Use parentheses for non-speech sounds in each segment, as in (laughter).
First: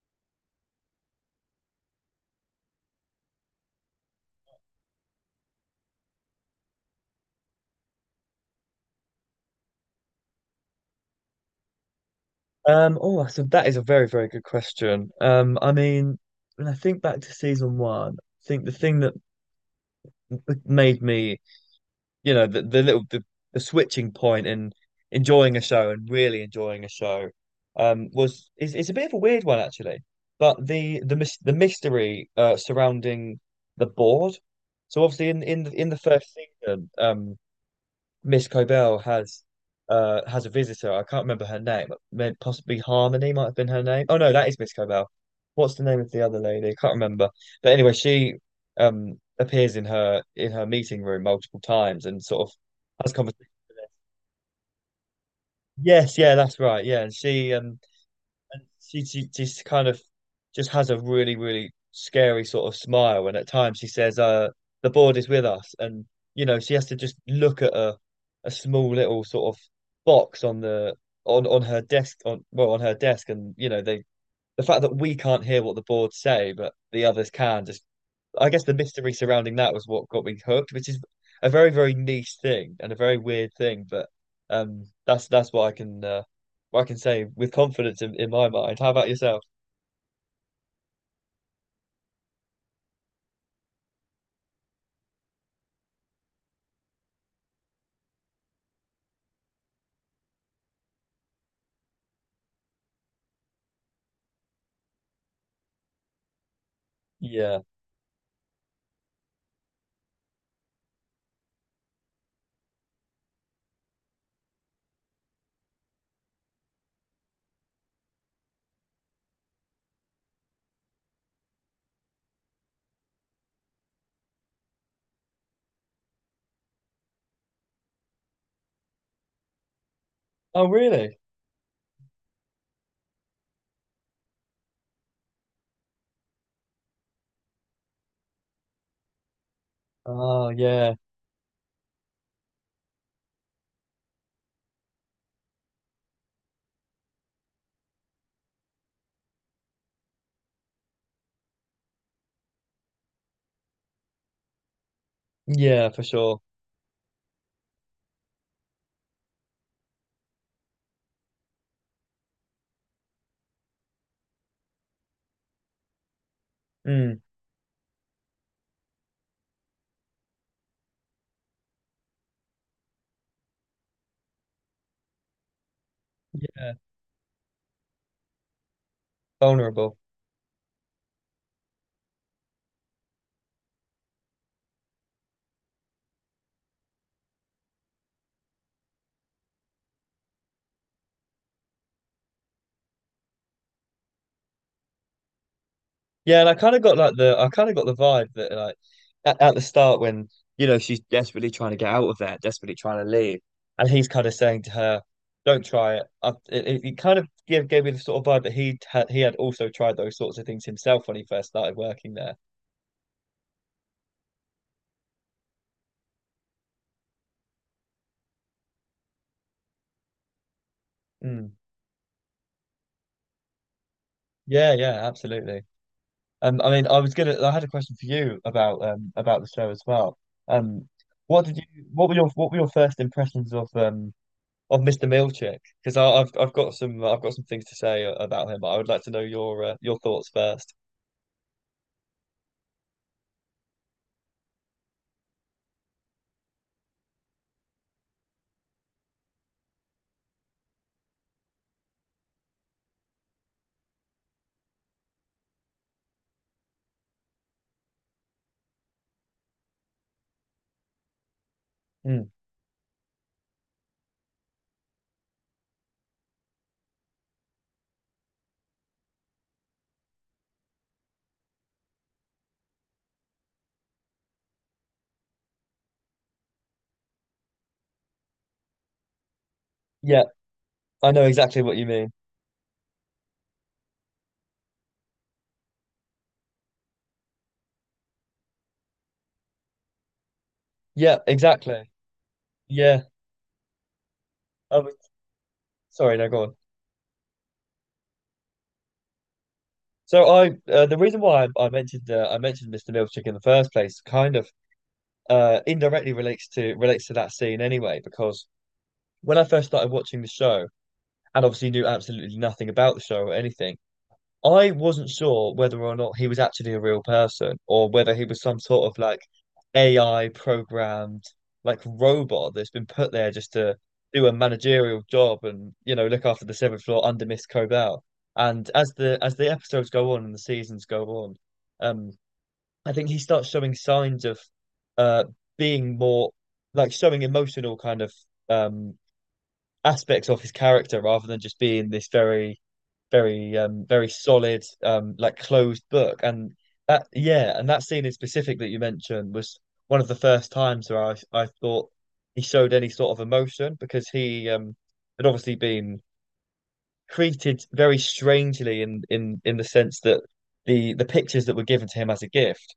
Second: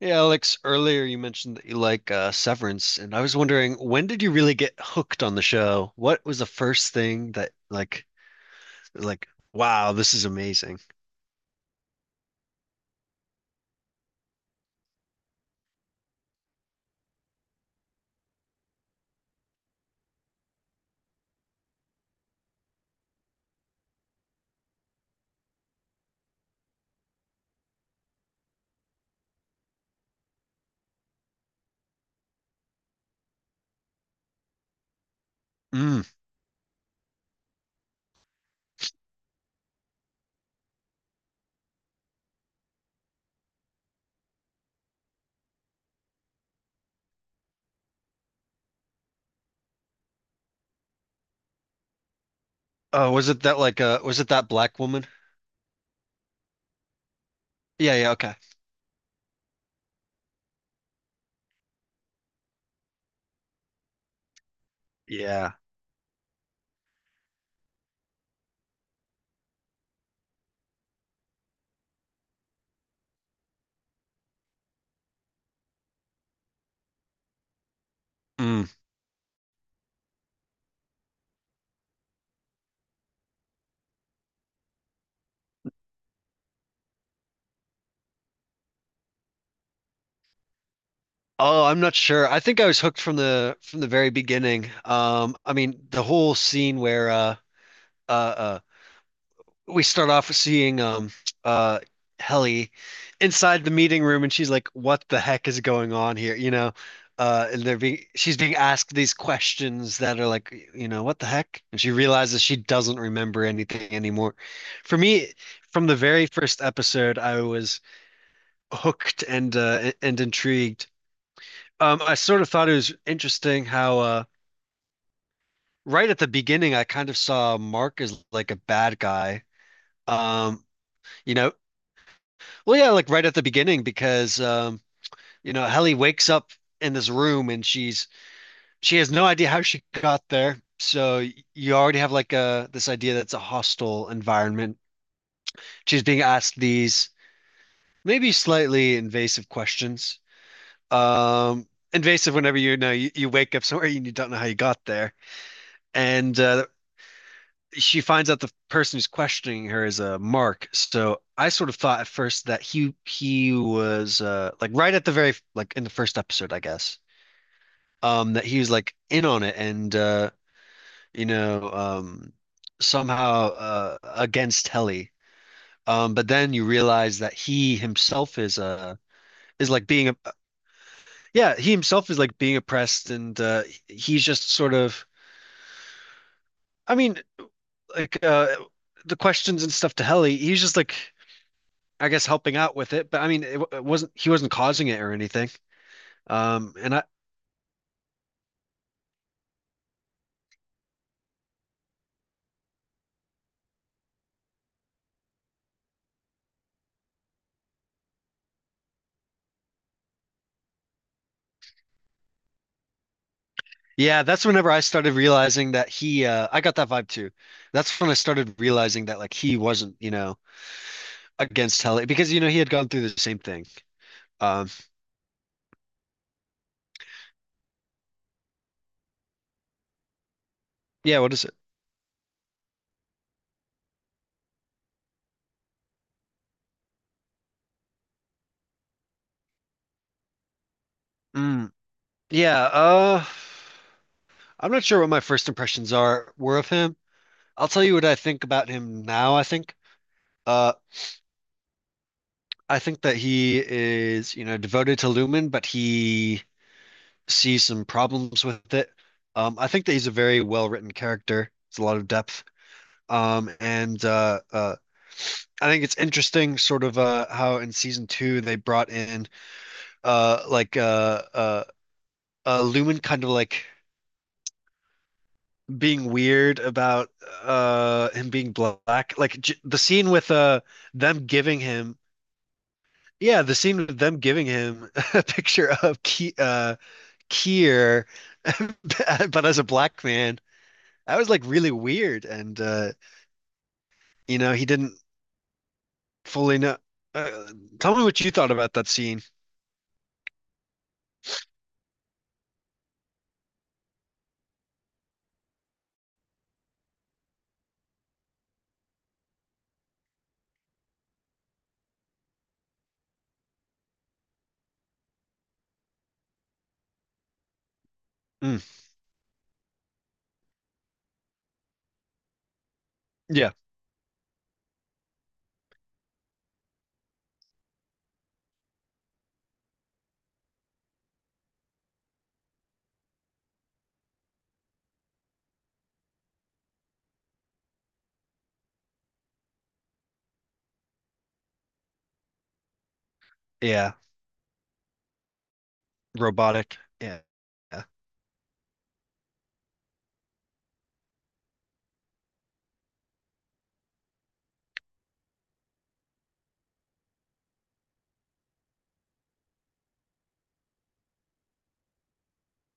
Yeah, Alex, earlier you mentioned that you like Severance, and I was wondering, when did you really get hooked on the show? What was the first thing that like wow, this is amazing. Oh, that's that is a very, very good question. When I think back to season one, I think the thing that made me, you know, the, the little the, the switching point in enjoying a show and really enjoying a show, was is it's a bit of a weird one actually, but the mystery surrounding the board. So obviously in the Mm. first season, Miss Cobell has a visitor. I can't remember her name. Possibly Harmony might have been her name. Oh no, that is Miss Cobell. What's the name of the other lady? I can't remember. But anyway, she appears in her meeting room multiple times and sort of Oh, has was it conversation. that like was it that black woman? Yes, yeah, that's right. Yeah, and she um Yeah, yeah, okay. and she, she just kind of just has a really really scary sort of smile, and at times she says the board is with Yeah. us. And you know, she has to just look at a small little sort of box on her desk on her desk. And you know, the fact that we can't hear what the board say but the others can, just I guess Mm. the mystery surrounding that was what got me hooked, which is a very, very niche thing and a very weird thing. But that's what I can say with confidence in my mind. How about yourself? Oh, I'm not sure. I think I was hooked from the very beginning. I mean, the whole scene where uh, uh, we start off seeing uh Helly inside the meeting room and she's like, what the heck is going on here? You know, Yeah. and they're being she's being asked these questions that are like, you know, what the heck? And she realizes she doesn't remember anything anymore. For me, from the very first episode, I was hooked and intrigued. I sort of thought it was interesting how right at the beginning I kind of saw Mark as like a bad guy. Um, Oh, really? you know, Well, yeah, like right at the beginning because you know, Helly wakes up in this room and she has no idea how she got Oh, there. yeah. So you already have like a this idea that's a hostile environment. She's being asked these maybe slightly invasive questions. Um, Invasive whenever you know you wake up somewhere and you don't know how you got there. Yeah, for And sure. She finds out the person who's questioning her is a Mark. So I sort of thought at first that he was like right at the very like in the first episode, I guess. Mm, That he was like in on it and you know um somehow against Helly. But then you yeah. realize that he himself is like Vulnerable. being a yeah, he himself is like being oppressed and he's just sort of I mean like uh the questions and stuff to Helly, he's just like, I guess, helping out with it, but I mean, it wasn't he wasn't causing it or anything. Yeah, and And I I kind of got the vibe that like at the start when you know she's desperately trying to get out of there, desperately trying to leave, and he's kind of saying to her, "Don't try it." It kind of gave me the sort of vibe that he had also tried those sorts of things himself when he first started working there. Yeah, that's whenever I started realizing that he I got that vibe too. That's when I started realizing that like he wasn't, you know, Mm. against Hell because you know he had gone through the same thing. Um, Yeah, yeah, absolutely. I mean, I was gonna I had a question for you about the show as well. Um, yeah, what what is it? did you what were your first impressions of Mr. Milchick, because I've got some, I've got some things to say about him, but I would like to know your thoughts first. Mm, yeah, I'm not sure what my first impressions are were of him. I'll tell you what I think about him now, I think. Uh I think that he is, you know, devoted to Lumen, but he see some problems with it. I think that he's a very well-written character. It's a lot of Hmm. depth. And I think it's interesting, sort of how in season two they brought in uh, like uh, uh, Lumen kind of like being weird about him being black. Like j the scene Yeah, with I know them giving exactly what you him. mean. Yeah, the scene with them giving him (laughs) a picture of Ki Kier, (laughs) but as a black man. That Yeah, was like really exactly. weird, and Yeah. you know, he Oh, didn't sorry, no, go on. fully know. Uh, tell me what you thought about that scene. So I the reason why I mentioned Mr. Milchick in the first place kind of indirectly relates to that scene anyway, because when I first started watching the show and obviously knew absolutely nothing about the show or anything. I wasn't sure whether or not he was actually a real person, or whether he was some Mm, sort of like AI programmed like robot that's been put there just yeah, to do a managerial job and you know look after the seventh floor under Miss Cobell. And as the episodes go on and the seasons go on, um, I think he starts showing signs of uh being more like showing emotional kind of um aspects of his character, rather than just being this very yeah, very solid, like closed book. And robotic. that, Yeah, yeah, and that yeah, scene in specific that you mentioned was one of the first times where I thought he showed any sort of emotion, because he had obviously been treated very strangely in the sense that the pictures that were given to him as a gift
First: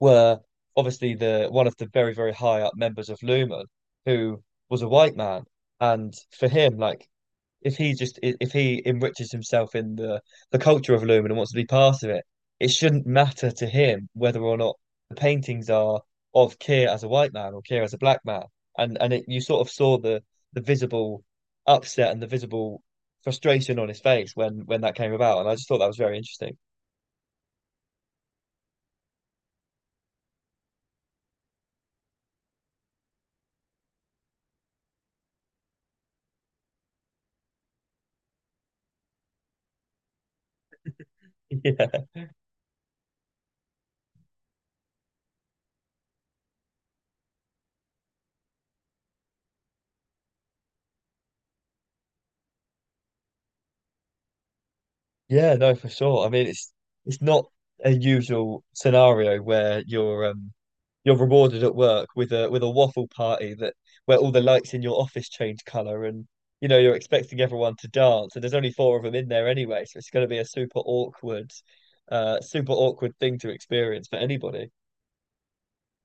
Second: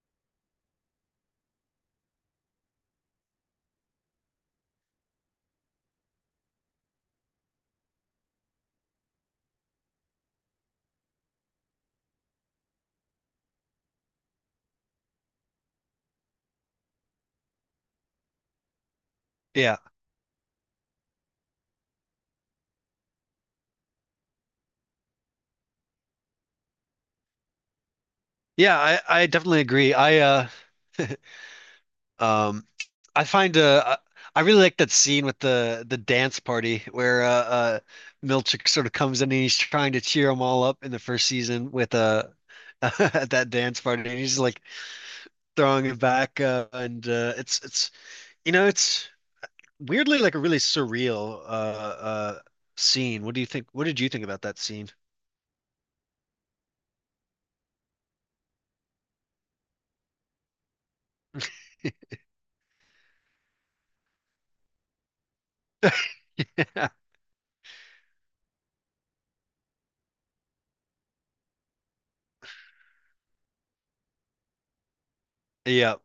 were obviously the one of the very very high up members of Lumen, who was a white man. And for him, like, if he just if he enriches himself in the culture of Lumen and wants to be part of it, it shouldn't matter to him whether or not the paintings are of Keir as a white man or Keir as a black man. And it, you sort of yeah, saw the visible upset and the visible frustration on his face when that came about, and I just thought that was very interesting. yeah. I definitely agree. Um I find I really like that scene with the dance party where Milchick sort of comes in and he's trying to cheer them all up in the first season with (laughs) (laughs) at that dance party, and he's like throwing it back, and it's you know, it's weirdly like a really surreal scene. What do you think? What did you think about that scene? (laughs) Yeah, yeah, no, for sure. I mean, it's not a usual scenario where you're rewarded at work with a waffle party, that where all the lights in your office change color, and you know you're expecting everyone to dance and there's only four of them in there anyway, so it's going to be a super awkward thing to experience for anybody. Yeah.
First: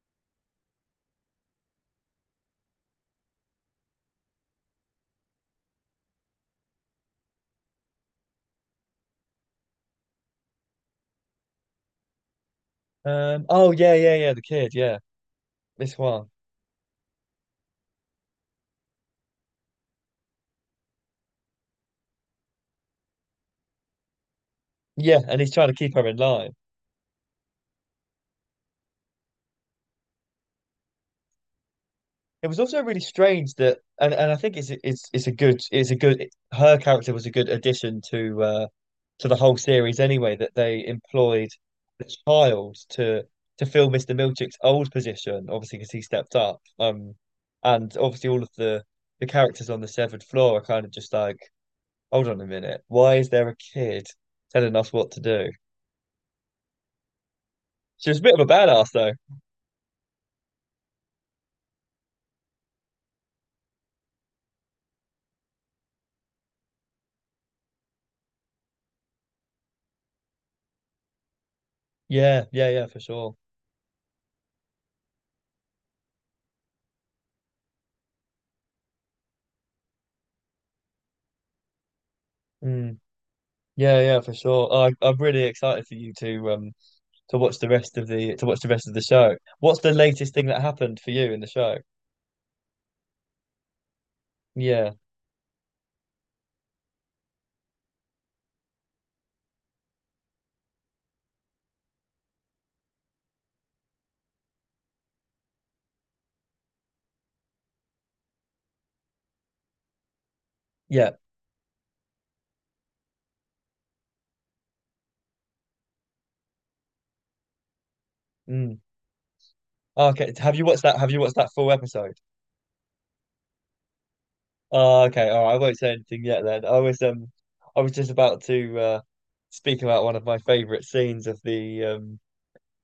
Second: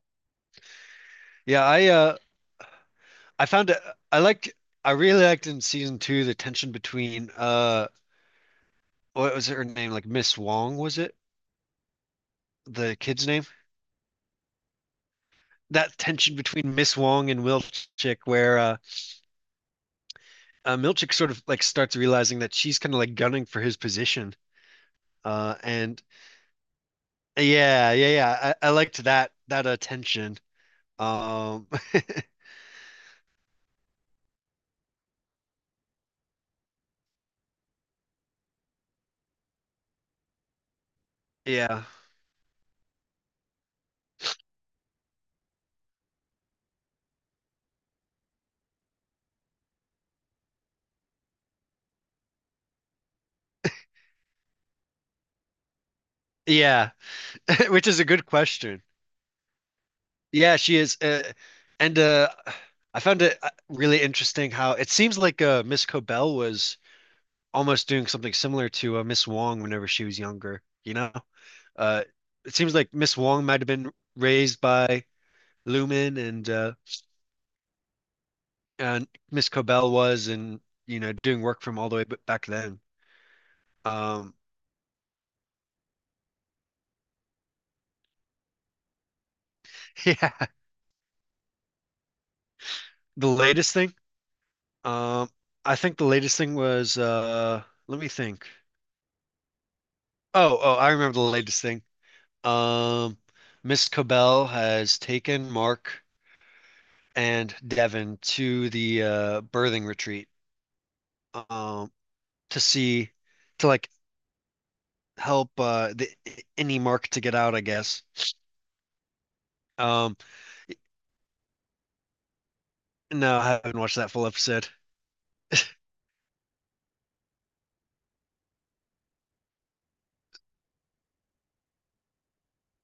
Yeah, I found it I liked I really liked in season two the tension between uh, what was her name? Like Miss Wong, was it? The kid's name? Oh, yeah, yeah, yeah, the kid, yeah. This That one. tension between Miss Wong and Milchick where Milchick sort of like starts realizing that she's kind of like gunning for his position. Yeah, and he's trying to keep And her in line. Yeah, yeah, yeah. I liked that that tension. Um, (laughs) It was also really strange that, and I think it's a good, her character was a good addition to the whole series anyway, that they employed yeah. the child to fill Mr. Milchick's old position obviously because he stepped up. And obviously all of the characters on the severed floor are kind of just like, hold on a minute, why is there a kid telling us what to do? Yeah. (laughs) Which is a She was a good bit of a question. badass though. Yeah, she is. And I found it really interesting how it seems like Miss Cobell was almost doing something similar to Miss Wong whenever she was younger, you know? Uh, Yeah, it yeah, seems yeah, like for Miss sure. Wong might have been raised by Lumen and Miss Cobell was, and, you know, doing work from all the way back then. Mm, yeah, yeah, for Um, sure. I'm really excited for you to watch the rest of the to watch the rest of the show. What's the (laughs) yeah, latest thing that happened for you in the show? the latest thing. Yeah, Um, I think the latest thing was let me think. Oh, I remember the latest thing. Um, Miss Cobell has taken Mark and Devin to the birthing retreat, yeah. um, to see, to like, help the any Mark to get out, I guess. Mm. Ah, Um, okay, have you watched that? Have you watched that full episode? no, I haven't watched that full episode. Oh, okay, all right. I won't say anything yet then. I was just about to speak about one of my favorite scenes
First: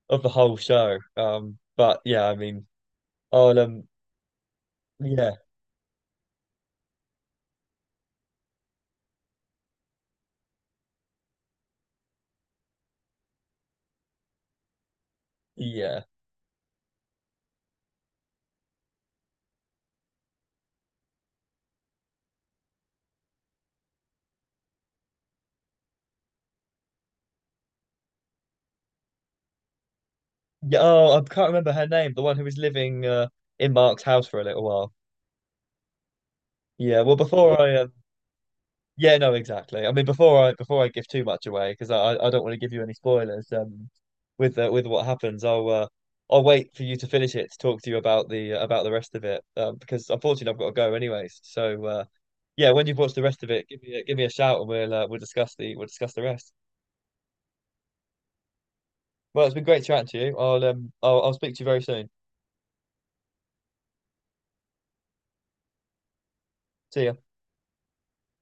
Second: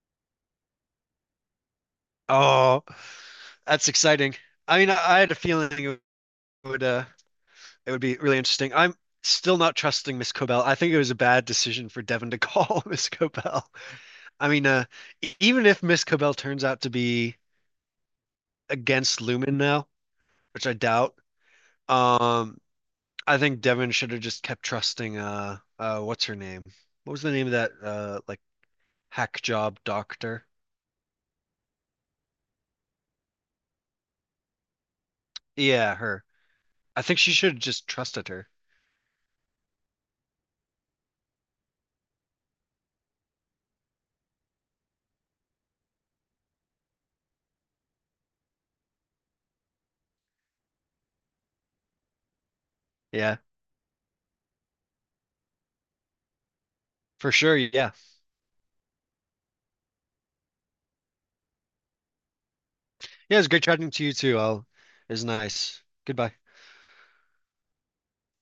of the whole show. But yeah, I mean, Oh, I'll that's exciting. I mean, I had yeah, a feeling would uh, it would be really interesting. I'm still not trusting Miss Cobell. I think it was a bad decision for Devin to call (laughs) Miss Cobell. I mean, even if yeah, Miss Cobell turns out to be against Lumen now, which I doubt. Um, I think Devin should have just kept trusting what's her name? What was the name of that like hack job doctor? yeah. Oh, I can't remember her name. The one who was living in Mark's house for a little while. Yeah, her. Yeah. I Well, think she should before have I just trusted her. yeah, no, exactly. I mean, before I give too much away, because I don't want to give you any spoilers. With what happens, I'll wait for you to finish it to talk to you about the rest of it. Because unfortunately I've got to go anyways. So yeah, when you've watched the Yeah, rest of it, give me a shout, and we'll discuss the rest. for sure. Yeah. Well, it's been great chatting to you. I'll I'll speak to you very soon. Yeah, it's great chatting to you too. It was nice. Goodbye. See ya.